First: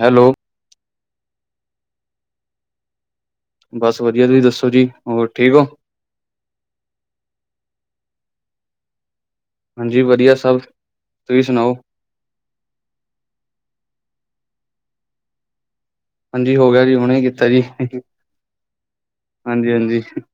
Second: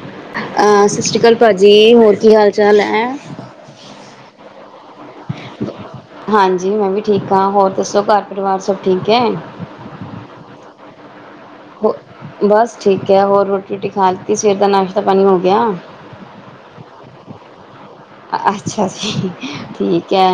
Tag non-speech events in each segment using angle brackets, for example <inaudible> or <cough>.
Hello. ਅ ਸਸ਼੍ਰੀ ਕਾਲ ਭਾਅ ਜੀ, ਹੋਰ ਕੀ ਹਾਲ ਚਾਲ ਐ? ਬੱਸ ਵਧੀਆ ਤੁਸੀਂ ਦੱਸੋ ਜੀ ਹੋਰ ਠੀਕ ਓ? ਹਾਂਜੀ, ਮੈਂ ਵੀ ਠੀਕ ਆ ਹੋਰ ਦੱਸੋ ਘਰ ਪਰਿਵਾਰ ਸਭ ਠੀਕ ਐ। ਹਾਂਜੀ ਵਧੀਆ ਸਭ, ਤੁਸੀਂ ਸੁਣਾਓ। ਹੋ ਬੱਸ ਠੀਕ ਐ, ਰੋਟੀ ਰੋਟੀ ਖਾ ਲਿੱਤੀ, ਸਵੇਰ ਦਾ ਨਾਸ਼ਤਾ ਪਾਣੀ ਹੋ ਗਿਆ। ਹਾਂਜੀ ਹੋ ਗਿਆ ਜੀ ਹੁਨੇ ਕੀਤਾ ਜੀ। ਅੱਛਾ ਜੀ, ਹਾਂਜੀ ਠੀਕ ਐ।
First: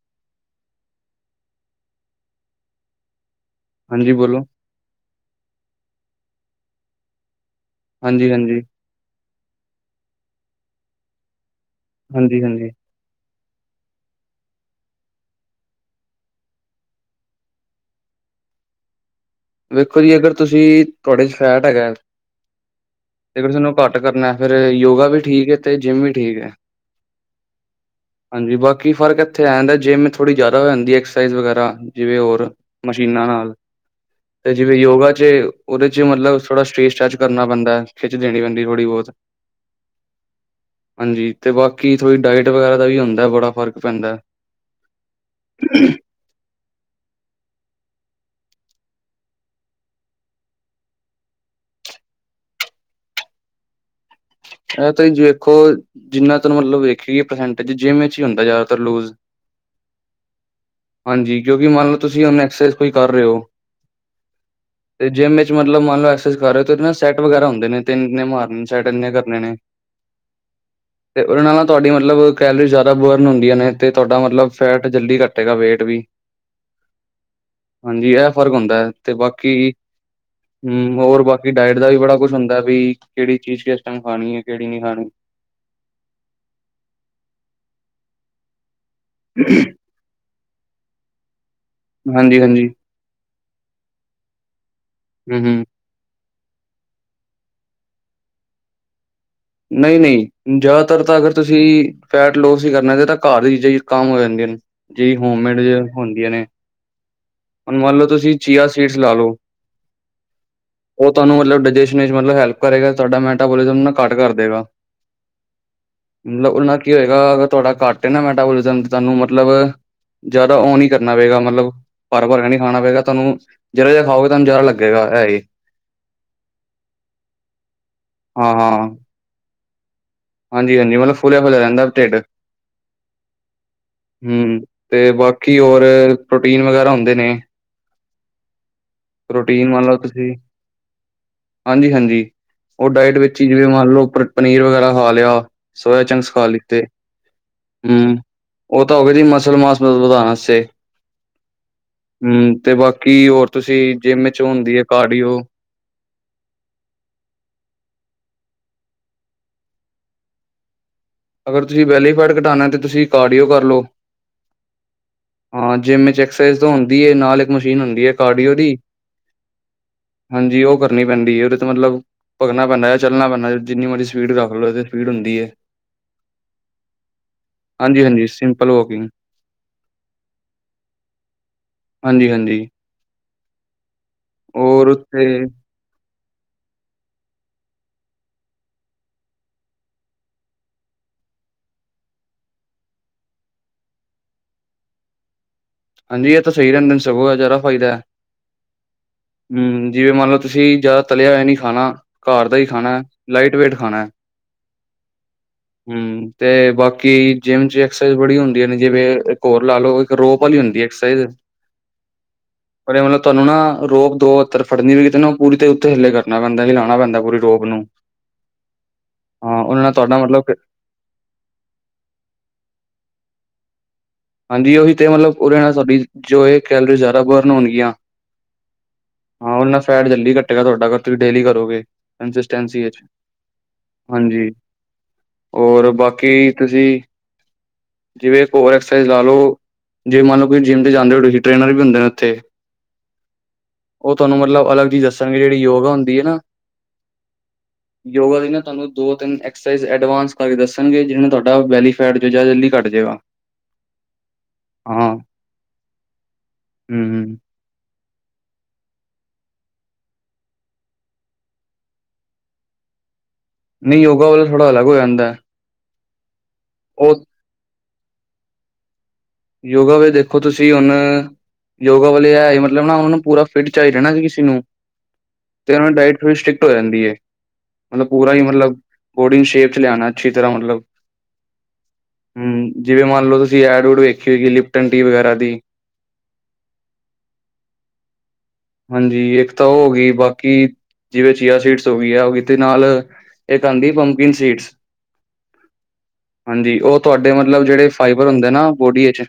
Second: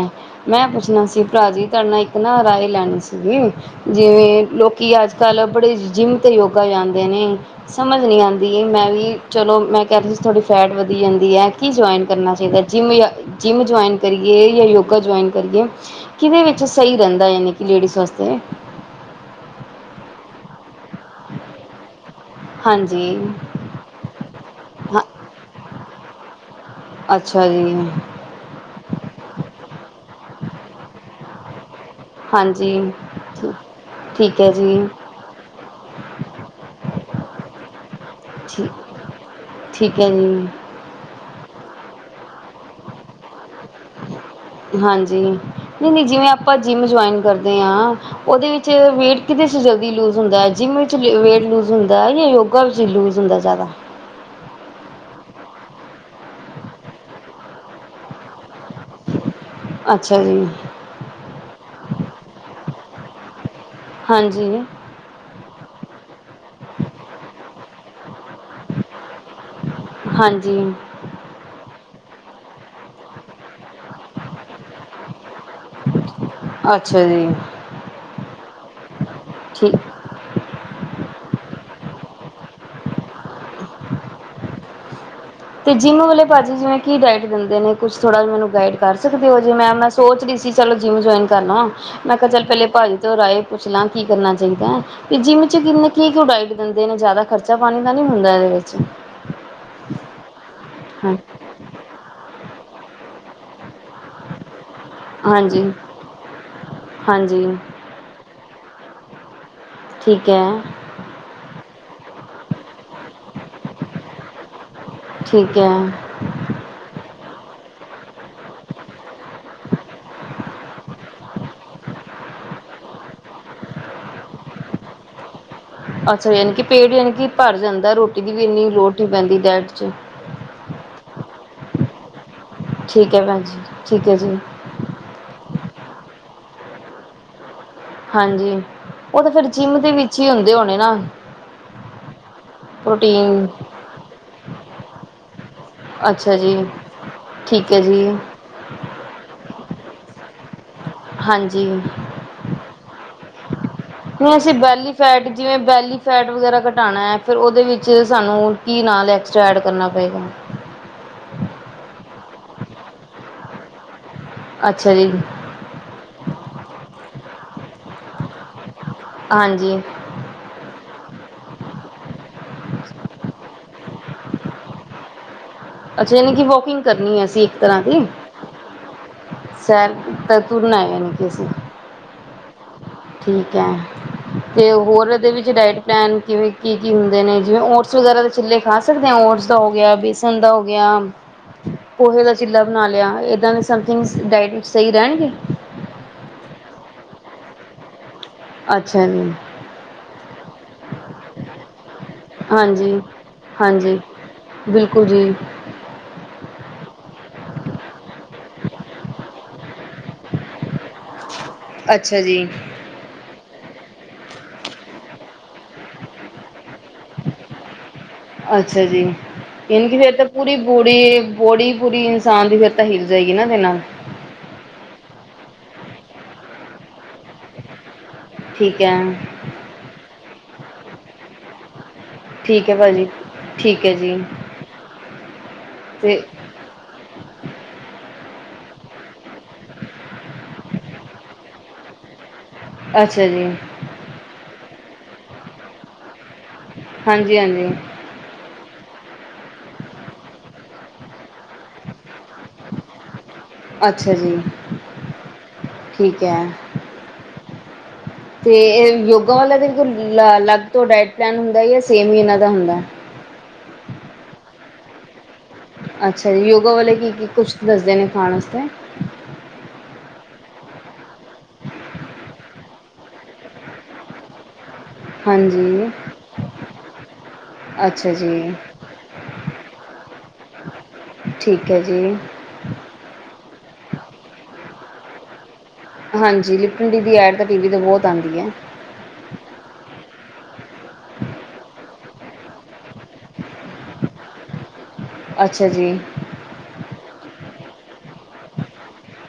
ਮੈਂ ਪੁੱਛਣਾ ਸੀ, ਭਰਾ ਜੀ ਤੁਹਾਡੇ ਨਾਲ ਇੱਕ ਨਾ ਰਾਏ ਲੈਣੀ ਸੀਗੀ ਹਾਂਜੀ ਬੋਲੋ ਜਿਵੇਂ ਲੋਕ ਕਿ ਅੱਜ-ਕੱਲ੍ਹ ਬੜੇ ਜਿੰਮ 'ਤੇ ਯੋਗਾ ਜਾਂਦੇ ਨੇ ਸਮਝ ਨਹੀਂ ਹਾਂਜੀ ਹਾਂਜੀ ਆਂਦੀ ਮੈਂ ਵੀ ਚਲੋ ਮੈਂ ਕਹਿ ਰਹੀ ਸੀ ਤੁਹਾਡੀ ਫੈਟ ਵਧੀ ਜਾਂਦੀ ਐ, ਕੀ ਜੁਆਇਨ ਕਰਨਾ ਹਾਂਜੀ ਚਾਹੀਦਾ? ਹਾਂਜੀ ਜਾ ਜਿੰਮ ਜੋੁਆਇਨ ਕਰੀ ਜਾਂ ਯੋਗਾ ਜੁਆਇਨ ਕਰੀਏ? ਕਿਹਦੇ ਵਿੱਚ ਸਹੀ ਰਹਿੰਦਾ, ਯਾਨੀ ਕਿ ਲੇਡੀਜ਼ ਵਾਸਤੇ ਵੇਖੋ ਜੀ, ਅਗਰ ਤੁਸੀਂ ਤੁਹਾਡੇ ' ਫਲੈਟ ਹੈਗਾ ਹਾਂਜੀ। ਤੇ ਅਗਰ ਤੁਹਾਨੂੰ ਘੱਟ ਕਰਨਾ, ਫਿਰ ਹਾਂ ਯੋਗਾ ਵੀ ਠੀਕ ਐ 'ਤੇ ਜਿੰਮ ਵੀ ਠੀਕ ਐ। ਅੱਛਾ ਜੀ। ਹਾਂਜੀ, ਬਾਕੀ ਫਰਕ ਇੱਥੇ ਆ ਜਾਂਦਾ ਜਿੰਮ ਥੋੜ੍ਹੀ ਜ਼ਿਆਦਾ ਜਾਂਦੀ ਐਕਸਾਈਜ਼ ਵਗੈਰਾ ਜਿਵੇਂ ਹੋਰ ਹਾਂਜੀ ਮਸ਼ੀਨਾਂ ਨਾਲ ਠੀਕ ਠੀਕ ਹੈ 'ਤੇ ਜਿਵੇਂ ਜੀ ਯੋਗਾ 'ਚ' ਉਹਦੇ 'ਚ' ਮਤਲਬ ਥੋੜਾ ਸਟੇਜ ਸਟੈਚ ਕਰਨਾ ਪੈਂਦਾ, ਖਿੱਚ ਦੇਣੀ ਪੈਂਦੀ ਠੀਕ ਥੋੜ੍ਹੀ ਬਹੁਤ ਠੀਕ ਐ ਜੀ। ਹਾਂਜੀ, 'ਤੇ ਬਾਕੀ ਥੋੜੀ ਡਾਇਟ ਵਗੈਰਾ ਦਾ ਵੀ ਹੁੰਦਾ ਬੜਾ ਫਰਕ ਹਾਂਜੀ, ਇਹ ਨਹੀਂ-ਨਹੀਂ ਜਿਵੇਂ ਆਪਾਂ ਜਿੰਮ ਜੁਆਇਨ ਕਰਦੇ ਆ। ਉਹਦੇ ਵਿੱਚ ਵੇਟ ਕਿਦੇ 'ਚ ਜਲਦੀ ਲੂਜ ਏ ਜਿੰਮ ਵਿੱਚ ਵੇਟ ਲੂਜ ਏ ਜਾਂ ਯੋ- ਗਾ‌ ਵਿਚ ਲੂਜ ਹੁੰਦਾ ਦਾ ਜ਼ਿਆਦਾ। ਐ ਤਾਂ ਜੀ ਵੇਖੋ। ਜਿੰਨਾ 'ਤ ਮਤਲਬ ਵੇਖਿਏ ਪ੍ਰਸੈਂਟ 'ਚ ਜਿੰਮ ਵਿੱਚ ਹੀ ਹੁੰਦਾ ਜ਼ਿਆਦਾਤਰ ਲੂਜ਼। ਅੱਛਾ ਜੀ। ਹਾਂਜੀ, ਕਿਉਕਿ ਮੰਨ ਲਓ ਤੁਸੀਂ ਹੁਣ ਐਕਸਰਸਾਈਜ਼ ਕੋਈ ਕਰ ਰਹੇ ਹੋ। ਹਾਂਜੀ। 'ਤੇ ਜਿੰਮ ਮਤਲਬਨ ਲਓ ਐਕਸਾਈਜ਼ ਕਰ ਰਹੇ ਹੋ ਉਦੇ ਨਾ ਸੈਟ ਵਗੈਰਾ ਹੁੰਦੇ ਨੇ ਤਿੰਨ ਮਾਰਨੇ ਸੈਟ ਇੰਨੇ ਕਰਨੇ। ਹੁੰਨੇ। ਹਾਂਜੀ 'ਤੇ ਉਹਨਾਂ ਨਾਲ ਤੁਹਾਡੀ ਮਤਲਬ ਕੈਲਰੀ ਜ਼ਿਆਦਾ ਬਰਨ ਹੁੰਦੀਆਂ ਨੇ 'ਤੇ ਤੁਹਾਡਾ ਮਤਲਬ ਫੈਟ ਜਲਦੀ ਘੱਟ ਘਟੇਗਾ ਵੇਟ ਵੀ ਅੱਛਾ ਜੀ ਹਾਂਜੀ, ਇਹ ਫ਼ਰਕ ਹੁੰਦਾ ਏ ਤੇ ਬਾਕੀ ਠੀਕ ਹਮ, ਹੋਰ ਬਾਕੀ ਡਾਇਟ ਦਾ ਵੀ ਬੜਾ ਕੁਛ ਹੁੰਦਾ ਬਈ ਕਿਹੜੀ ਚੀਜ਼ ਕਿਸ ਟੈਮ ਖਾਣੀ ਏ, ਕਿਹੜੀ ਨੀ ਖਾਣੀ। 'ਤੇ ਜਿੰਮ ਵਾਲੇ ਭਾਜੀ ਜਿਵੇਂ ਕੀ ਡਾਇਟ ਦਿੰਦੇ ਨੇ। ਕੁਛ ਥੋੜਾ ਮੈਨੂੰ ਗਾਈਡ ਕਰ ਸਕਦੇ ਹੋ ਜੇ ਮੈਂ ਸੋਚ ਰਹੀ ਸੀ ਚਲੋ, ਜਿੰਮ ਜੁਆਇਨ ਕਰ ਲਵਾਂ। ਮੈਂ ਕਿਹਾ ਹਾਂਜੀ ਚੱਲ ਪਹਿਲੇ ਹਾਂਜੀ ਭਾਜੀ ਤੋਂ ਰਾਏ ਪੁੱਛਲਾਂ ਕੀ ਕਰਨਾ ਚਾਹੀਦਾ ਏ 'ਤੇ ਹਮ ਜਿੰਮ ਹਮ 'ਚ ਕਿੰਨੇ‌ ਕੀ ਕੂ ਡਾਇਟ ਦਿੰਦੇ ਨੇ ਜ਼ਿਆਦਾ ਖਰਚਾ ਪਾਣੀ ਦਾ ਨੀ ਹੁੰਦਾ ਇਹਦੇ ਵਿੱਚ। ਨਹੀਂ-ਨਹੀਂ, ਜਿਆਦਾਤਰ ਹਾਂ ਤਾਂ ਅਗਰ ਤੁਸੀ ਤੁਸੀ ਫੈਟ ਲੋਸ ਹੀ ਕਰਨਾ ਤਾਂ ਘਰ ਦੀ ਚੀਜ਼ਾਂ ਕਮ ਹੋ ਜਾਂਦੀਆਂ ਨੇ। ਜੀ ਹੋਮਮੇਡ ਹਾਂਜੀ ਹੁੰਦੀਆਂ ਨੇ। ਹਾਂਜੀ ਹੁਣ ਮੰਨ ਲਓ ਤੁਸੀਂ ਚੀਆ ਸੀਟਸ ਲਾ ਲਓ। ਠੀਕ ਐ। ਉਹ ਤੁਹਾਨੂੰ ਮਤਲਬ ਡਾਇਜੈਸ਼ਨ ਵਿੱਚ ਮਤਲਬ ਹੈਲਪ ਕਰੇਗਾ ਤੁਹਾਡਾ ਮੈਟਾਬੋਲਿਜ਼ਮ ਨਾ ਘੱਟ ਕਰ ਦੇਗਾ। ਠੀਕ ਐ। ਮਤਲਬ ਉਹਦੇ ਨਾਲ ਕੀ ਹੋਏਗਾ ਅਗਰ ਤੁਹਾਡਾ ਘੱਟ ਹੈ ਨਾ ਮੈਟਾਬੋਲਿਜ਼ਮ ਤੁਹਾਨੂੰ ਮਤਲਬ ਜ਼ਿਆਦਾ ਉਹ ਨੀ ਕਰਨਾ ਪਏਗਾ ਮਤਲਬ ਭਰ-ਭਰ ਕੇ ਨੀ ਖਾਣਾ ਪਏਗਾ ਤੁਹਾਨੂੰ। ਜਰਾ ਜਿਹਾ ਖਾਓਗੇ ਤੁਹਾਨੂੰ ਜ਼ਿਆਦਾ ਲੱਗੇਗਾ ਐ ਹੀ। ਅੱਛਾ, ਯਾਨ ਕਿ ਪੇਟ ਯਾਨੀ ਕਿ ਭਰ ਜਾਂਦਾ। ਰੋਟੀ ਦੀ ਵੀ ਇੰਨੀ ਹਾਂ-ਹਾਂ, ਲੋੜ ਨਹੀਂ ਪੈਂਦੀ ਡੈਟ 'ਚ। ਹਾਂਜੀ-ਹਾਂਜੀ। ਮਲਬ ਫੁੱਲਿਆ ਫਿਲਿਆ ਰਹਿੰਦਾ ਢਿੱਡ। ਠੀਕ ਏ ਭੈਣ‌ ਜੀ। ਠੀਕ ਹੈ ਜੀ ਹਮ, 'ਤੇ ਬਾਕੀ ਹੋਰ ਪ੍ਰੋਟੀਨ ਵਗੈਰਾ ਹੁੰਦੇ ਨੇ। ਹਾਂਜੀ, ਉਹ ਤਾਂ ਫਿਰ ਪ੍ਰੋਟੀਨ ਜਿੰਮ ਮੰਨ ਦੇ ਲਓ ਵਿੱਚ ਹੀ ਤੁਸੀਂ ਹੁੰਦੇ ਹੋਣੇ ਨਾ। ਹਾਂਜੀ-ਹਾਂਜੀ। ਉਹ ਡਾਇਟ ਵਿੱਚ ਪ੍ਰੋਟੀਨ ਹੀ ਜਿਵੇਂ ਮੰਨ ਲਓ ਪਨੀਰ ਵਗੈਰਾ ਖਾ ਲਿਆ। ਸੋਇਆ ਚੰਕਸ ਅੱਛਾ ਖਾ ਜੀ ਲਿੱਤੇ ਠੀਕ ਹੈ ਜੀ ਹਮ। ਉਹ ਤਾਂ ਹੋ ਗਿਆ ਜੀ, ਮਸਲ ਮਾਸ ਮ ਵਧਾਉਣ ਵਾਸਤੇ। ਹਾਂਜੀ। ਹਮ ਤੇ ਬਾਕੀ ਹੋਰ ਤੁਸੀ ਹ ਅਸੀਂ ਬੈਲੀਫੈਟ ਜਿਵੇਂ ਬੈਲੀ ਫੈਟ ਵਗੈਰਾ ਘਟਾਉਣਾ ਏ। ਫਿਰ ਉਹਦੇ ਵਿੱਚ ਸਾਨੂੰ ਕੀ ਨਾਲ ਐਕਸਟਰਾ ਐਡ ਕਰਨਾ ਪਏਗਾ। ਅਗਰ ਤੁਸੀਂ ਵੈਲੀਫੈਡ ਘਟਾਉਣਾ ਤੇ ਤੁਸੀਂ ਕਾਰਡੀਓ ਕਰ ਲਓ। ਅੱਛਾ ਜੀ‌। ਹਾਂ ਜਿੰਮ ਵਿੱਚ ਐਕਸਰਸਾਈਜ਼ ਤਾਂ ਹੁੰਦੀ ਏ ਨਾਲ ਇੱਕ ਮਸ਼ੀਨ ਹੁੰਦੀ ਹੈ ਕਾਰਡੀਓ ਦੀ। ਹਾਂਜੀ। ਹਾਂਜੀ ਉਹ ਕਰਨੀ ਪੈਂਦੀ ਏ ਉਹਦੇ ਤਾਂ ਮਤਲਬ ਭਗਣਾ ਪੈਂਦਾ ਏ ਚੱਲਣਾ ਪੈਂਦਾ ਜਿੰਨੀ ਮਰਜ਼ੀ ਸਪੀਡ ਰੱਖ ਲਓ ਇਹ ਸਪੀਡ ਹੁੰਦੀ ਏ। ਅੱਛਾ, ਯਾਨੀ ਕਿ ਵੋਕਿੰਗ ਕਰਨੀ ਹੈ ਅਸੀਂ ਤਰ੍ਹਾਂ ਦੀ, ਹਾਂਜੀ-ਹਾਂਜੀ ਸਿੰਪਲ ਵੋਕਿੰਗ ਸੈਰ ਤਾਂ ਤੁਰਨਾ ਆ ਜਾਣੀ ਕੇ ਅਸੀਂ ਹਾਂਜੀ-ਹਾਂਜੀ। ਠੀਕ ਐ, ਅਤੇ ਔਰ ਹੋਰ ਉੱਥੇ ਇਹਦੇ ਵਿੱਚ ਡਾਇਟ ਪਲੈਨ ਕਿਵੇਂ ਕੀ-ਕੀ ਹੁੰਦੇ ਨੇ, ਜਿਵੇਂ ਓਟਸ ਵਗੈਰਾ ਦੇ ਚਿੱਲੇ ਖਾ ਸਕਦੇ ਆ, ਓਟਸ ਦਾ ਹੋ ਗਿਆ, ਬੇਸਨ ਦਾ ਹੋ ਗਿਆ। ਪੋਹੇ ਦਾ ਚੀਲਾ ਬਣਾ ਲਿਆ, ਏਦਾਂ ਦੇ ਸਮਥਿੰਗ ਡਾਇਟ ਵਿੱਚ ਸਹੀ ਰਹਿਣਗੇ। ਹਾਂਜੀ, ਇਹ ਤਾਂ ਸਹੀ ਰਹਿੰਦੇ ਦਿਨ ਸਗੋਂ ਜ਼ਾਰਦਾ ਫਾਇਦਾ ਹੈ। ਅੱਛਾ ਜੀ‌। ਹਮ, ਜਿਵੇਂ ਮੰਨ ਲਓ ਤੁਸੀਂ, ਜਿਆਦਾ ਤਲਿਆ ਹੋਇਆ ਨੀ ਖਾਣਾ। ਘਾਰ ਦਾ ਹੀ ਹਾਂਜੀ ਖਾਣਾ, ਲਾਈਟ ਵੇਟ ਹਾਂਜੀ ਖਾਣਾ। ਬਿਲਕੁਲ ਜੀ। ਹਮ ਤੇ ਬਾਕੀ ਜਿੰਮ 'ਚ' ਐਕਸਰਸਾਈਜ਼ ਬੜੀ ਹੁੰਦੀਆਂ ਨੇ ਜਿਵੇਂ ਹੋਰ ਲਾ ਲਓ ਇੱਕ ਰੋਪ ਉਹ ਨੀ ਹੁੰਦੀ ਐਕਸਾਈਜ਼ ਅੱਛਾ ਜੀ ਪਰ ਤੁਹਾਨੂੰ ਨਾ ਰੋਪ ਦੋ ਫੜਨੀ ਵੀ ਕਿਨੂੰ ਪੂਰੀ ਤੇ ਉੱਤੇ ਹਿੱਲੇ ਕਰਨਾ ਪੈਂਦਾ ਹਿਲਾਉਣਾ ਪੈਂਦਾ ਪੂਰੀ ਰੋਪ ਨੂੰ ਅੱਛਾ ਜੀ, ਹਾਂ, ਉਹਦੇ ਜਾਂਨੀ ਨਾਲ ਕੇ ਫਿਰ ਤੁਹਾਡਾ ਤਾਂ ਮਤਲਬ ਕਿ ਪੂਰੀ ਪੂਰੀ ਬੋੜੀ ਪੂਰੀ, ਇਨਸਾਨ ਦੀ ਫਿਰ ਤਾਂ ਹਿਲ ਜਾਏਗੀ ਨਾ ਇਹ ਨਾਲ ਹਾਂਜੀ, ਉਹੀ ਤੇ ਮਤਲਬ ਉਹਦੇ ਨਾਲ ਸਾਡੀ ਜੋ ਇਹ ਕੈਲਰੀ ਜ਼ਿਆਦਾ ਬਰਨ ਹੋਣਗੀਆਂ ਠੀਕ ਐ। ਹਾਂ, ਉਹ ਨਾਲ ਫੈਟ ਜਲਦੀ ਕੱਟੇਗਾ ਤੁਹਾਡਾ ਕਰ ਤੁਸੀਂ ਡੇਲੀ ਕਰੋਗੇ। ' <unintelligible> ' ਠੀਕ ਹੈ ਭਾਜੀ ਠੀਕ ਹੈ ਜੀ ਹਾਂਜੀ ਹੋਰ ਤੇ ਬਾਕੀ। ਤੁਸੀਂ ਜਿਵੇ ਕੋਰ ਫਿਰ ਲਾ ਲਓ, ਜੇ ਮੰਨ ਲਓ ਜਿੰਮ ਤੇ ਜਾਂਦੇ, ਉ ਸੀ ਟ੍ਰੇਨਰ ਵੀ ਹੁੰਦੇ ਨੇ ਉੱਥੇ ਅੱਛਾ ਜੀ। ਉਹ ਤੁਹਾਨੂੰ ਮਤਲਬ ਅਲੱਗ ਚੀਜ਼ ਦੱਸਾਂਗੇ ਜਿਹੜੀ ਯੋਗਾ ਹੁੰਦੀ ਐ ਨਾ ਹਾਂਜੀ-ਹਾਂਜੀ। ਯੋਗਾ ਦੀ ਨਾ ਤੁਹਾਨੂੰ ਦੋ, ਤਿੰਨ ਐਕਸਰਸਾਈਜ਼ ਐਡਵਾਂਸ ਕਰਕੇ ਦੱਸਣਗੇ ਜਿਹੇ ਨੇ ਤੁਹਾਡਾ ਵੈਲੀ ਫੈਟ ਜ ਜਾ ਜਲਦੀ ਘੱਟ ਜੇਗਾ। ਅੱਛਾ ਜੀ, ਠੀਕ ਐ। ਹਮ। ਤੇ ਇਹ ਯੋਗਾ ਵਾਲਾ ਦਿਨ ਕੋ ਅਲੱਗ ਤੋਂ ਡਾਇਟ ਪਲੈਨ ਹੁੰਦਾ ਜਾਂ ਸੇਮ ਹੀ ਇਹਨਾਂ ਦਾ ਹੁੰਦਾ ਨਹੀਂ ਯੋਗਾ ਵ ਵਾਲਾ ਥੋੜ੍ਹਾ ਅਲੱਗ ਹੋ ਜਾਂਦਾ। ਅੱਛਾ ਜੀ, ਯੋਗਾ ਵਾਲੇ ਉਹ ਕੀ-ਕੀ ਕੁਛ ਦੱਸਦੇ ਨੇ ਖਾਣ ਆਸਤੇ ਯੋਗਾ ਵਿੱਚ ਦੇਖੋ ਤੁਸੀਂ ਹੁਣ ਯੋਗਾ ਵਾਲੇ ਐ ਮਤਲਬ ਨਾ ਉਹ ਨੂੰ ਪੂਰਾ ਫਿਟ ਚਾਹੀਦਾ ਨਾ ਕਿਸੇ ਨੂੰ ਤੇ ਹਾਂਜੀ ਉਹਨਾਂ ਡਾਇਟ ਥੌੜੀ ਸਟ੍ਰਿਕਟ ਹੋ ਜਾਂਦੀ ਏ। ਅੱਛਾ ਪੂਰਾ ਹੀ ਜੀ ਮਤਲਬ, ਬੌਡੀ ਸ਼ੇਪ 'ਚ' ਲਿਆਣਾ ਅੱਛੀ ਤਰ੍ਹਾਂ ਮਤਲਬ ਠੀਕ ਐ ਜੀ। ਹਮ ਜਿਵੇਂ ਮੰਨ ਲਓ ਤੁਸੀਂ ਐਡ ਡ ਵੇਖੀ ਹੋਗੀ ਲਿਪਟਨ ਟੀ ਵਗੈਰਾ ਦੀ ਹਾਂਜੀ, ਲਿਪਟਨ ਡੀ ਦੀ ਐਡ ਤਾਂ ਟੀ ਵੀ ਤੋਂ ਬਹੁਤ ਆਂਦੀ ਐ। ਹਾਂਜੀ, ਇੱਕ ਤਾਂ ਉਹ ਹੋ ਗਈ। ਬਾਕੀ ਜਿਵੇਂ ਚੀਆ ਸੀਟਸ ਹੋ ਗਈ ਆ ਹੋ ਗਈ ਤੇ ਨਾਲ ਇੱਕ ਆਂਦੀ ਪੰਕੀਨ ਸੀਟਸ, ਅੱਛਾ ਜੀ ਹਾਂਜੀ ਉਹ ਤੁਹਾਡੇ ਮਤਲਬ ਜਿਹੜੇ ਫਾਈਬਰ ਹੁੰਦੇ ਨਾ ਬੋਡੀ ਵਿੱਚ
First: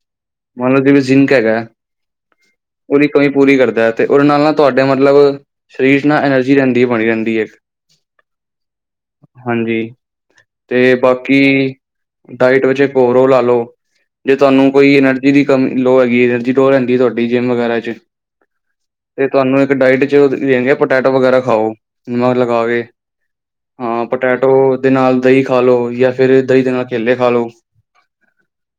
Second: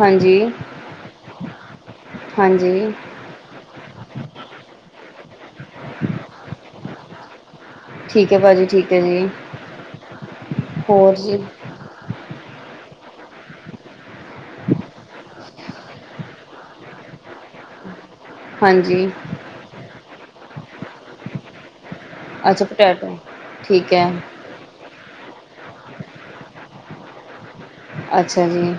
ਹਾਂਜੀ ਮੰਨ ਲੋ ਜਿਵੇ ਜਿਨਕ ਐਗਾ, ਹਾਂਜੀ ਉਹ ਕ ਪੂਰੀ ਕਰਦਾ ਤੇ ਉਹਦੇ ਨਾਲ-ਨਾਲ ਤੁਹਾਡੇ ਮਤਲਬ ਸਰੀਰ ਨਾਲ ਐਨਰਜੀ ਰਹਿੰਦੀ ਬਣੀ ਰਹਿੰਦੀ ਐ ਠੀਕ ਏ ਹਾਂਜੀ ਤੇ ਹੋਰ ਬਾਕੀ ਜੀ ਡਾਇਟ ਵਿੱਚ ਕੋਰੋ ਲਾਲੋ ਜੇ ਤੁਹਾਨੂੰ ਕੋਈ ਐਨਰਜੀ ਦੀ ਕਮ ਲੋਹ ਹੈਗੀ ਟੋਹ ਰਹਿੰਦੀ ਏ। ਤੁਹਾਡੀ ਜਿੰਮ ਵਗੈਰਾ ਚ ਹਾਂਜੀ। ਤੇ ਤੁਹਾਨੂੰ ਇੱਕ ਡਾਇਟ 'ਚ ਦਿੰਦੀ ਆ। ਪਟੈਟੋ ਵਗੈਰਾ ਖਾਓ। ਨਮਕ ਅੱਛਾ ਲਗਾ ਕੇ ਪਟੈਟੋ ਠੀਕ ਹਾਂ ਹੈ। ਪਟਾ- ਦੇ ਦਹੀਂ ਖਾਲੋ ਜਾਂ ਫਿਰ ਦਹੀਂ ਦੇ ਨਾਲ ਕੇਲੇ ਖਾਲੋ। ਅੱਛਾ ਜੀ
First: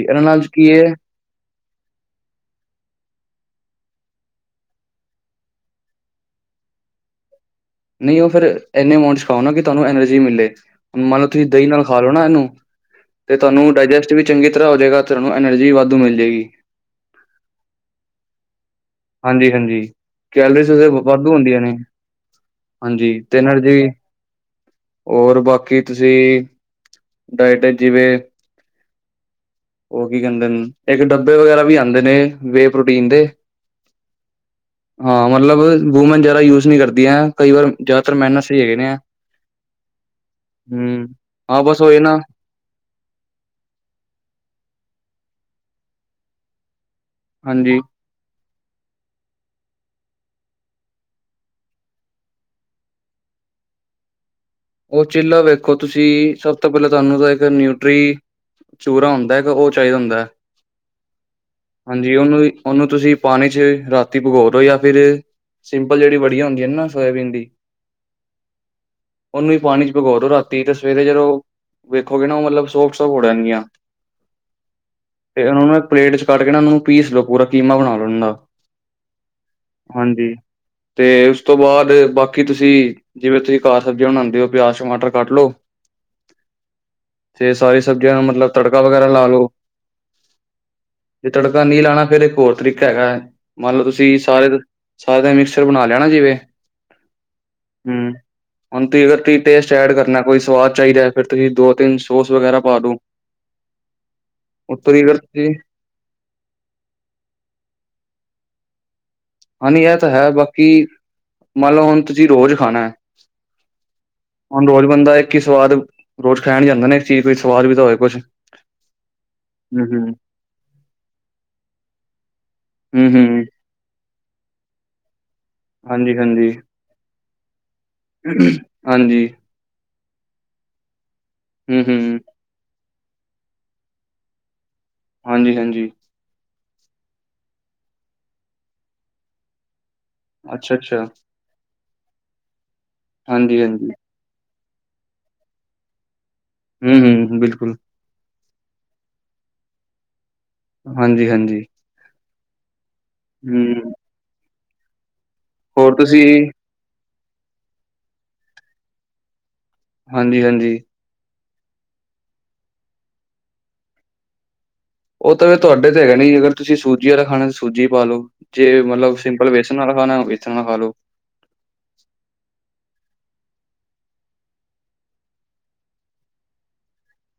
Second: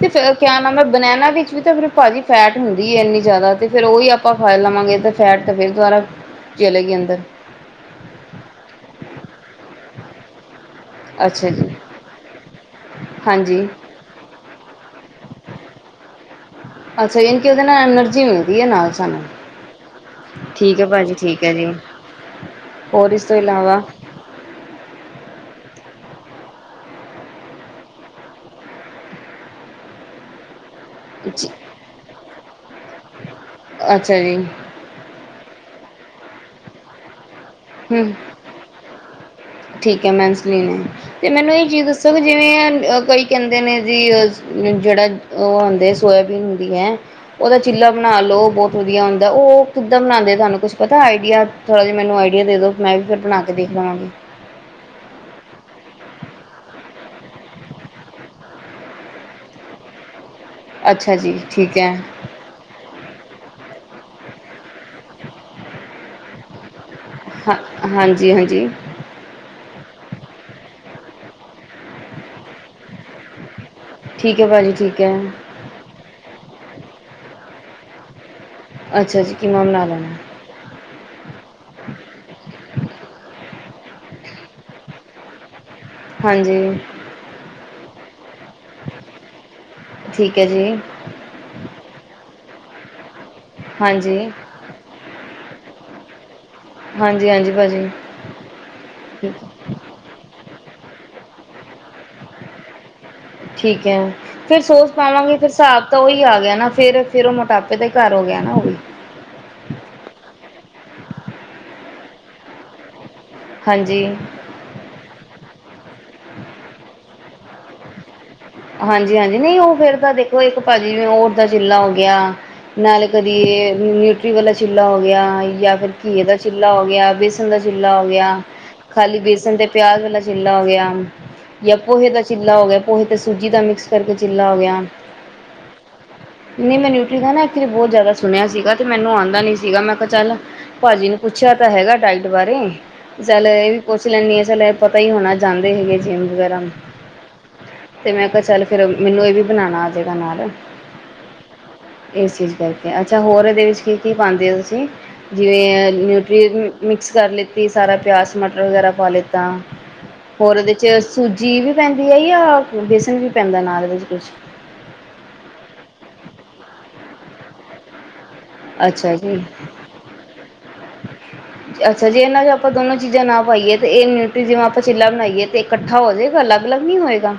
ਤੇ ਫਿਰ ਨਾਲ ਕਿਆ ਕੀ ਨਾਮ। ਹੈ ਬਨੈਨਾ ਵਿੱਚ ਵੀ ਤਾਂ ਫਿਰ ਭਾਜੀ ਫੈਟ ਹੁੰਦੀ ਏ ਇੰਨੀ ਜ਼ਿਆਦਾ ਤੇ ਫਿਰ ਉਹੀ ਆਪਾਂ ਖਾ ਲਵਾਂਗੇ ਤੇ ਫੈਟ ਤਾਂ ਫਿਰ ਦੁਬਾਰਾ ਚਲੇ ਗਏ ਅੰਦਰ। ਨਹੀਂ ਫਿਰ ਇੰਨੇ ਅਮਾਊਟ ਚ ਖਾਓ ਨਾ। ਕਿ ਤੁਹਾਨੂੰ ਐਨਰਜੀ ਮਿਲੇ। ਮੰਨ ਲਓ ਤੁਸੀਂ ਅੱਛਾ ਦਹੀਂ ਜੀ ਨਾਲ ਖਾ ਲਓ ਨਾ ਇਹਨੂੰ ਤੇ ਹਾਂਜੀ। ਤੁਹਾਨੂੰ ਡਾਇਜੈਸਟ ਵੀ ਚੰਗੀ ਤਰ੍ਹਾਂ ਹੋ ਜਾਵੇਗਾ ਅਤੇ ਤੁਹਾਨੂੰ ਐਨਰਜੀ ਵੀ ਵਾਧੂ ਮਿਲ ਜਾਏਗੀ। ਅੱਛਾ ਯ ਕਿ ਉਹਦੇ ਐਨਰਜੀ ਮਿਲਦੀ ਏ ਨਾਲ। ਸਾਨੂੰ ਹਾਂਜੀ-ਹਾਂਜੀ। ਕੈਲਰੀਜ਼ ਠੀਕ ਐ ਭਾਜੀ ਵਾਧੂ ਠੀਕ ਐ ਹੁੰਦੀਆਂ ਜੀ। ਨੇ। ਹਾਂਜੀ ਹੋਰ ਇਸ ਤੋਂ ਤੇ ਇਲਾਵਾ ਨਰਜੀ ਹੋਰ ਬਾਕੀ ਤੁਸੀਂ ਡਾਇਟ ਜਿਵੇਂ ਉਹ ਕੀ ਕਹਿੰਦੇ ਨੇ। ਇੱਕ ਡੱਬੇ ਜੀ, ਵਗੈਰਾ ਵੀ ਆਦੇ ਨੇ ਵੇ ਪ੍ਰੋਟੀਨ ਦੇ। ਅੱਛਾ ਜੀ। ਹਾਂ ਮਤਲਬ ਵੂਮੈਨ ਜ਼ਿਆਦਾ ਯੂਜ ਨਹੀਂ ਕਰਦੀਆ। ਕਈ ਵਾਰ ਹੂੰ। ਜ਼ਿਆਦਾਤਰ ਮੈਨ ਸਹੀ ਹੈਗੇ ਨੇ। ਠੀਕ ਏ ਮੈਨਸਲੀਨ ਏ ਹੂੰ, ਤੇ ਮੈਨੂੰ ਹਾਂ ਇਹ ਬਸ ਚੀਜ਼ ਉਹੀ ਦੱਸੋ ਨਾ ਕਿ ਜਿਵੇਂ ਕਈ ਕਹਿੰਦੇ ਨੇ ਜੀ ਅਹ ਜਿਹੜਾ ਉਹ ਆਦੇ ਆ ਸੋਇਆਬੀਨ ਹੁੰਦੀ ਏ। ਉਹਦਾ ਹਾਂਜੀ, ਚਿੱਲਾ ਬਣਾ ਲਓ ਬਹੁਤ ਵਧੀਆ ਹੁੰਦਾ। ਉਹ ਕਿੱਦਾਂ ਬਣਾਦੇ ਆ। ਤੁਹਾਨੂੰ ਕੁੱਛ ਪਤਾ ਆਈਡੀਆ ਥੋੜਾ ਜ ਮੈਨੂੰ ਵਧੀਆ ਦੇ ਦੋ ਮੈਂ ਵੀ ਫਿਰ ਬਣਾ ਕੇ ਦੇਖ ਲਵਾਂਗੀ। ਉਹ ਚਿੱਲਾ ਵੇਖੋ ਤੁਸੀ ਸਭ ਤੋਂ ਪਹਿਲਾਂ ਤੁਹਾਨੂੰ ਤਾਂ ਇੱਕ ਨਿਊਟਰੀ ਚੂਰਾ ਹੁੰਦਾ ਹੈਗਾ ਉਹ ਚਾਹੀਦਾ ਹੁੰਦਾ। ਅੱਛਾ ਜੀ ਠੀਕ ਹੈ ਹਾਂਜੀ ਉਹਨੂੰ ਉਹਨੂੰ ਤੁਸੀ ਪਾਣੀ 'ਚ ਰਾਤੀ ਭਗੋ ਦੋ ਜਾਂ ਫਿਰ ਸਿੰਪਲ ਜਿਹੜੀ ਵੜੀਆ ਹੁੰਦੀ ਨਾ ਸੋਇਆਬੀਨ ਦੀ। ਹਾਂ, ਹਾਂਜੀ-ਹਾਂਜੀ। ਉਹਨੂੰ ਵੀ ਪਾਣੀ ਚ ਭਗੋ ਦੋ ਰਾਤੀ ਤੇ ਸਵੇਰੇ ਜਦ ਉਹ ਵੇਖੋਗੇ ਨਾ ਉਹ ਮਤਲਬ ਸੋਟ-ਸੋਪ ਹੋ ਜਾਣਗੀਆਂ। ਠੀਕ ਏ ਭਾਜੀ ਠੀਕ ਏ। ਤੇ ਉਹਨਾਂ ਨੂੰ ਇੱਕ ਪਲੇਟ ਚ ਕੱਢ ਕੇ ਨਾ। ਉਹਨਾਂ ਨੂੰ ਪੀਸ ਲੋ ਪੂਰਾ ਕੀਮਾ ਬਣਾ ਲੋ ਉਹਨਾਂ ਦਾ। ਅੱਛਾ ਜੀ ਕੀਮਾ ਬਣਾ ਲੈਣਾ। ਹਾਂਜੀ, ਤੇ ਉਸ ਤੋਂ ਬਾਅਦ ਬਾਕੀ ਤੁਸੀ ਜਿਵੇਂ ਤੁਸੀਂ ਘਰ ਸਬਜ਼ੀਆਂ ਬਣਾਉਂਦੇ ਹੋ। ਪਿਆਜ਼, ਟਮਾਟਰ ਕੱਟ ਲਓ। ਹਾਂਜੀ। ਤੇ ਸਾਰੀਆ ਸਬਜ਼ੀਆਂ ਨੂੰ ਮਤਲਬ ਤੜਕਾ ਵਗੈਰਾ ਲਾ ਲੋ। ਠੀਕ ਏ ਜੀ। ਜੇ ਤੜਕਾ ਨਹੀਂ ਲਾਣਾ ਫਿਰ ਇੱਕ ਹੋਰ ਤਰੀਕਾ ਹੈਗਾ ਹੈ ਮੰਨ ਲਓ ਹਾਂਜੀ ਤੁਸੀਂ ਸਾਰੇ ਸਾਰਾ ਦਾ ਮਿਕਸਰ ਬਣਾ ਲੈਣਾ ਜਿਵੇਂ। ਹਾਂਜੀ-ਹਾਂਜੀ ਭਾਜੀ। ਹੂੰ। ਹੁਣ ਤੁਸੀ ਅਗਰ ਤੁਸੀਂ ਟੇਸਟ ਐਡ ਕਰਨਾ। ਕੋਈ ਸਵਾਦ ਚਾਹੀਦਾ ਫਿਰ ਤੁਸੀਂ ਦੋ ਤਿੰਨ ਸੋਸ ਵਗੈਰਾ ਪਾ ਦੋ। ਠੀਕ ਏ। ਫਿਰ ਸੋਸ ਉੱਤੋਂ ਦੀ ਅਗਰ ਪਾਵਾਂਗੇ ਫਿਰ ਤੁਸੀਂ ਸਾਬ ਤਾਂ ਉਹੀ ਆ ਗਿਆ ਨਾ ਫਿਰ ਫਿਰ ਉਹ ਮੋਟਾਪੇ ਦੇ ਘਰ ਹੋ ਗਿਆ ਨਾ ਉਹ ਵੀ। ਹਾਂਜੀ ਇਹ ਤਾਂ ਏ ਬਾਕੀ, ਮੰਨ ਲਓ ਹੁਣ ਤੁਸੀਂ ਰੋਜ਼ ਖਾਣਾ। ਹਾਂਜੀ। ਹੁਣ ਰੋਜ਼ ਬੰਦਾ ਇੱਕ ਹੀ ਸਵਾਦ, ਰੋਜ਼ ਖਾਇਆ ਨੀ ਜਾਂਦਾ ਨੇ ਇੱਕ ਚੀਜ਼ ਕੋਈ ਸਵਾਦ ਵੀ ਤਾਂ ਹੋਵੇ ਕੁਛ। ਹਾਂਜੀ- ਹਾਂਜੀ। ਨਹੀਂ ਉਹ ਹੂੰ, ਫਿਰ ਹੂੰ। ਤਾਂ ਦੇਖੋ ਇੱਕ ਭਾਜੀ ਹੋਰ ਦਾ ਗਿੱਲਾ ਗਿਆ। ਨਾਲੇ ਕਦੀ ਹੂੰ-ਹੂੰ, ਨਿਊਟਰੀ ਵਾਲਾ ਚਿੱਲਾ ਹੋ ਗਿਆ ਜਾਂ ਫਿਰ ਘੀਏ ਦਾ ਹਾਂਜੀ-ਹਾਂਜੀ, ਚਿੱਲਾ ਹੋ ਗਿਆ। ਬ ਬੇਸਨ ਦਾ ਚਿੱਲਾ ਹੋ ਗਿਆ, ਖਾਲੀ ਹਾਂਜੀ, ਬੇਸਨ ਤੇ ਪਿਆਜ ਵਾਲਾ ਚਿੱਲਾ ਹੋ ਗਿਆ। ਜਾਂ ਪੋਹੇ ਹੂੰ-ਹੂੰ, ਦਾ ਚਿੱਲਾ ਹੋ ਗਿਆ, ਪੋਹੇ ਤੇ ਸੂਜੀ ਦਾ ਮਿਕਸ ਕਰਕੇ ਚਿੱਲਾ ਹੋ ਗਿਆ। ਹਾਂਜੀ- ਹਾਂਜੀ ਨਹੀਂ ਮੈ ਨਿਊਕਰੀ ਦਾ ਨਾਂ ਇੱਥੇ ਬਹੁਤ ਜ਼ਿਆਦਾ ਸੁਣਿਆ ਸੀਗਾ ਤੇ ਮੈਨੂੰ ਆਉਂਦਾ ਨ ਨਹੀਂ ਸੀਗਾ। ਮੈਂ ਚੱਲ ਅੱਛਾ-ਅੱਛਾ, ਭਾਜੀ ਨੂੰ ਪੁੱਛਿਆ ਤਾਂ ਹੈਗਾ ਡਾਇਟ ਬਾਰੇ। ਚੱਲ ਇਹ ਵੀ ਹਾਂਜੀ-ਹਾਂਜੀ, ਪੁੱਛ ਲੈਣੀ ਆ ਚੱਲ ਪਤਾ ਹੀ ਹੋਣਾ ਜਾਂਦੇ ਹੈਗੇ ਐ ਜਿੰਮ ਵਗੈਰਾ। ਹੂੰ ਹੂੰ ਬਿਲਕੁਲ। ਤੇ ਮੈਂ ਕਿਹਾ ਚੱਲ ਫੇਰ ਮੈਨੂੰ ਇਹ ਵੀ ਬਣਾਣਾ ਆਜੇਗਾ ਨਾਲ। ਹਾਂਜੀ- ਹਾਂਜੀ ਇਸ ਚੀਜ਼ ਕਰਕੇ। ਅੱਛਾ ਹੋਰ ਇਹਦੇ ਵਿੱਚ ਹੂੰ, ਕੀ- ਕੀ ਪਾਂਦੇ ਹੋ ਤੁਸੀਂ? ਜਿਵੇਂ ਹੋਰ ਤੁਸੀਂ ਨਿਊਟਰੀ ਮਿਕਸ ਕਰ ਲੈਤੀ ਸਾਰਾ ਪਿਆਜ਼, ਮਟਰ ਵਗੈਰਾ ਪਾ ਲਏ। ਤਾਂ ਹੋਰ ਹਾਂਜੀ-ਹਾਂਜੀ, ਵਿੱਚ ਸੂਜੀ ਵੀ ਪੈਂਦੀ ਐ। ਜਾਂ ਬੇਸਣ ਵੀ ਪੈਂਦਾ ਨਾਲ ਇਹਦੇ ਵਿੱਚ ਕੁਛ। ਉਹ ਤਾਂ ਤੁਹਾਡੇ ਤੇ ਹੈਗਾ ਨੀ ਜੇ ਅਗਰ ਤੁਸੀਂ ਸੂਜੀ ਆਲਾ ਖਾਣਾ ਤਾਂ ਸੂਜੀ ਪਾ ਲਓ। ਜੇ ਅੱਛਾ ਮਤਲਬ ਜੀ ਸਿੰਪਲ ਵੇਸਣ ਆਲਾ ਖਾਣਾ ਤਾਂ ਵੇਸਣ ਆਲਾ ਖਾ ਲੋ। ਅੱਛਾ ਜੇ ਇਹਨਾਂ 'ਚ ਆਪਾਂ ਦੋਨੋ ਚੀਜ਼ਾਂ ਨਾ ਪਾਈਏ। ਤੇ ਇਹ ਨਿਊਟਰੀ ਜਿਵੇਂ ਆਪਾਂ ਚਿੱਲਾ ਬਣਾਈਏ। ਤੇ ਇਕੱਠਾ ਹੋ ਜਾਏਗਾ ਅਲੱਗ- ਅਲੱਗ ਨੀ ਹੋਏਗਾ।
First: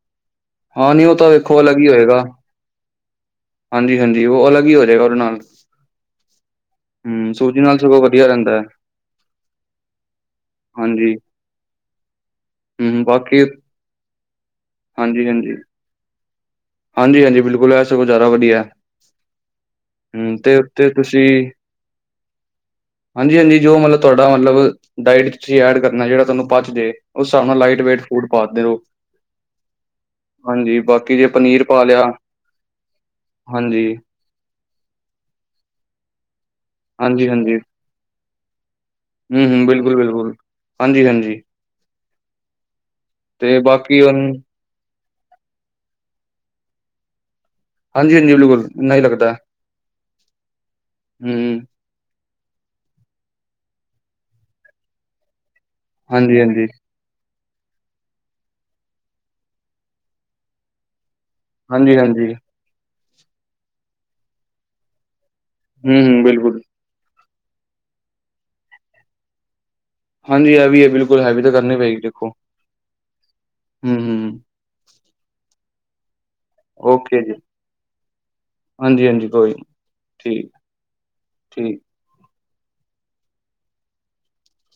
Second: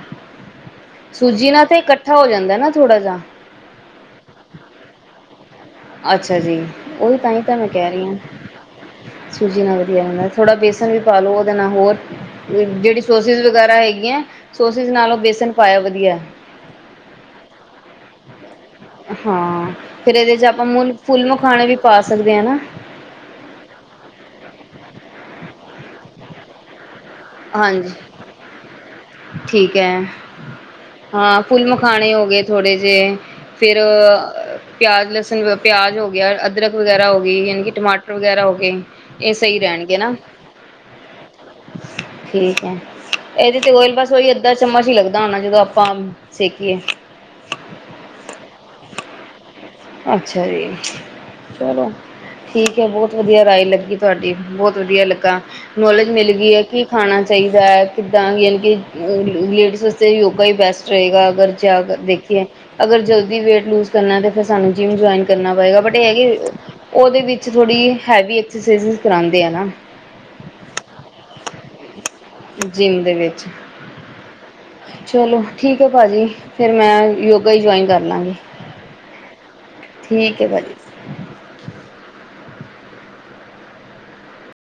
ਹਾਂ ਨੀ ਉਹ ਸੂਜੀ ਵੇਖੋ ਨਾਲ ਤਾਂ ਇਕੱਠਾ ਹੋ ਜਾਂਦਾ ਨਾ ਥੋੜਾ ਜਾ। ਹਾਂਜੀ- ਹਾਂਜੀ ਉਹ ਅਲੱਗ ਹੀ ਹੋ ਜਾਏਗਾ ਉਹਦੇ ਨਾਲ। ਅੱਛਾ ਜੀ ਉਹੀ ਤਾਂ ਹੂੰ, ਹੀ ਤਾਂ ਸੂਜੀ ਮੈਂ ਨਾਲ ਕਹਿ ਸਗੋਂ ਰਹੀ ਆ। ਵਧੀਆ ਰਹਿੰਦਾ ਹੈ, ਸੂਜੀ ਨਾਲ ਵਧੀਆ ਹੁੰਦਾ ਥੋੜ੍ਹਾ ਬੇਸਨ ਵੀ ਹਾਂਜੀ ਪਾਾਲੋ ਉਹਦੇ ਨਾਲ ਹੋਰ ਹੂੰ ਜਿਹੜੀ ਹੂੰ, ਬਾਕੀ ਸੋਸਿਸ ਵਗੈਰਾ ਹੈਗੀਆਂ, ਸੋਸਿਸ ਨਾਲੋਂ ਬੇਸਨ ਪਾਇਆ ਵਧੀਆ। ਹਾਂਜੀ- ਹਾਂਜੀ ਬਿਲਕੁਲ ਇਹ ਸਗੋਂ ਜ਼ਿਆਦਾ ਵਧੀਆ ਆ। ਹਾਂ ਫਿਰ ਇਹਦੇ 'ਚ ਆਪਾਂ ਮੁੱਲ ਫੁੱਲ ਮਖਾਣੇ ਵੀ ਸਕਦੇ ਨਾ। ਹਾਂਜੀ- ਹਾਂਜੀ ਜੋ ਮਤਲਬ ਤੁਹਾਡਾ ਮਤਲਬ ਡਾਇਟ 'ਚ ਤੁਸੀਂ ਐਡ ਕਰਨਾ ਜਿਹੜਾ ਤੁਹਾਨੂੰ ਪਚਜੇ। ਉਸ ਹਿਸਾਬ ਨਾਲ ਲਾਈਟ ਹਾਂਜੀ ਵੇਟ ਫੂਡ ਪਾ ਦਿਓ। ਠੀਕ ਹੈ ਹਾਂਜੀ ਬਾਕੀ ਜੇ ਹਾਂ ਪਨੀਰ ਫੁੱਲ ਪਾ ਲਿਆ ਮਖਾਣੇ ਹੋ ਗਏ ਥੋੜ੍ਹੇ ਜਿਹੇ। ਫਿਰ ਹਾਂਜੀ, ਪਿਆਜ, ਲਸਣ, ਪਿਆਜ ਹੋ ਗਿਆ। ਅਦਰਕ ਵਗੈਰਾ ਹੋ ਗਈ ਹਾਂਜੀ-ਹਾਂਜੀ। ਯਾਨੀ ਕਿ ਟਮਾਟਰ ਵਗੈਰਾ ਹੋ ਗਏ। ਇਹ ਸਹੀ ਰਹਿਣਗੇ ਨਾ। ਹਾਂਜੀ- ਹਾਂਜੀ ਠੀਕ ਐ ਤੇ ਇਹਦੇ ਵਿੱਚ ਉਹੀ ਬਾਕੀ ਬਸ ਹੁਣ ਉਹੀ ਚਮਚ ਹੀ ਲੱਗਦਾ ਹੋਣਾ ਜਦੋਂ ਆਪਾਂ ਸੇਕੀਏ। ਹਾਂਜੀ- ਹਾਂਜੀ ਬਿਲਕੁਲ ਇੰਨਾ ਹੀ ਲੱਗਦਾ। ਅੱਛਾ ਜੀ ਹੂੰ, ਚਲੋ। ਠੀਕ ਐ ਬਹੁਤ ਵਧੀਆ ਰਾਏ ਲੱਗੀ ਤੁਹਾਡੀ। ਬਹੁਤ ਵਧੀਆ ਲੱਗਾ। ਨੌਲੇਜ ਮਿਲ ਗਈ ਹੈ ਹਾਂਜੀ-ਹਾਂਜੀ, ਕਿ ਖਾਣਾ ਚਾਹੀਦਾ ਐ। ਕਿੱਦਾਂ ਯਾਨੀ ਕੀ ਲੇਡੀਜ਼ ਵਾਸਤੇ ਯੋਗਾ ਹੀ ਬੈਸਟ ਰਹੇਗਾ ਅਗਰ ਜ਼ਿਆਦਾਤਰ ਹਾਂਜੀ-ਹਾਂਜੀ, ਵੇਖੀਏ। ਅਗਰ ਜਲਦੀ ਵੇਟ ਲੂਜ ਕਰਨਾ ਫਿਰ ਸਾਨੂੰ ਜਿੰਮ ਜੁਆਨ ਕਰ ਕਰਨਾ ਪਏਗਾ। ਬਟ ਹੂੰ, ਇਹ ਹੈ ਹੂੰ, ਕਿ ਬਿਲਕੁਲ, ਉਹਦੇ ਵਿੱਚ ਥੋੜ੍ਹੀ ਹੈਵੀ ਐਕਸਰਸਾਇਜ ਕਰਾਂਦੇ ਆ ਨਾ। ਹਾਂਜੀ ਹੈਵੀ ਆ। ਬਿਲਕੁਲ ਹੈਵੀ ਤਾਂ ਕਰਨੀ ਪਏਗੀ ਦੇਖੋ। ਜਿੰਮ ਦੇ ਵਿੱਚ ਹੂੰ ਹੂੰ ਚਲੋ ਠੀਕ ਐ ਭਾਜੀ ਫੇਰ ਮੈਂ ਯੋਗਾ ਹੀ ਜੁਆਇਨ ਕਰ ਲਾਂਗੀ। ਹਾਂਜੀ- ਹਾਂਜੀ ਕੋਈ ਨੀ ਹੈ ਠੀਕ- ਭਾਜੀ ਠੀਕ।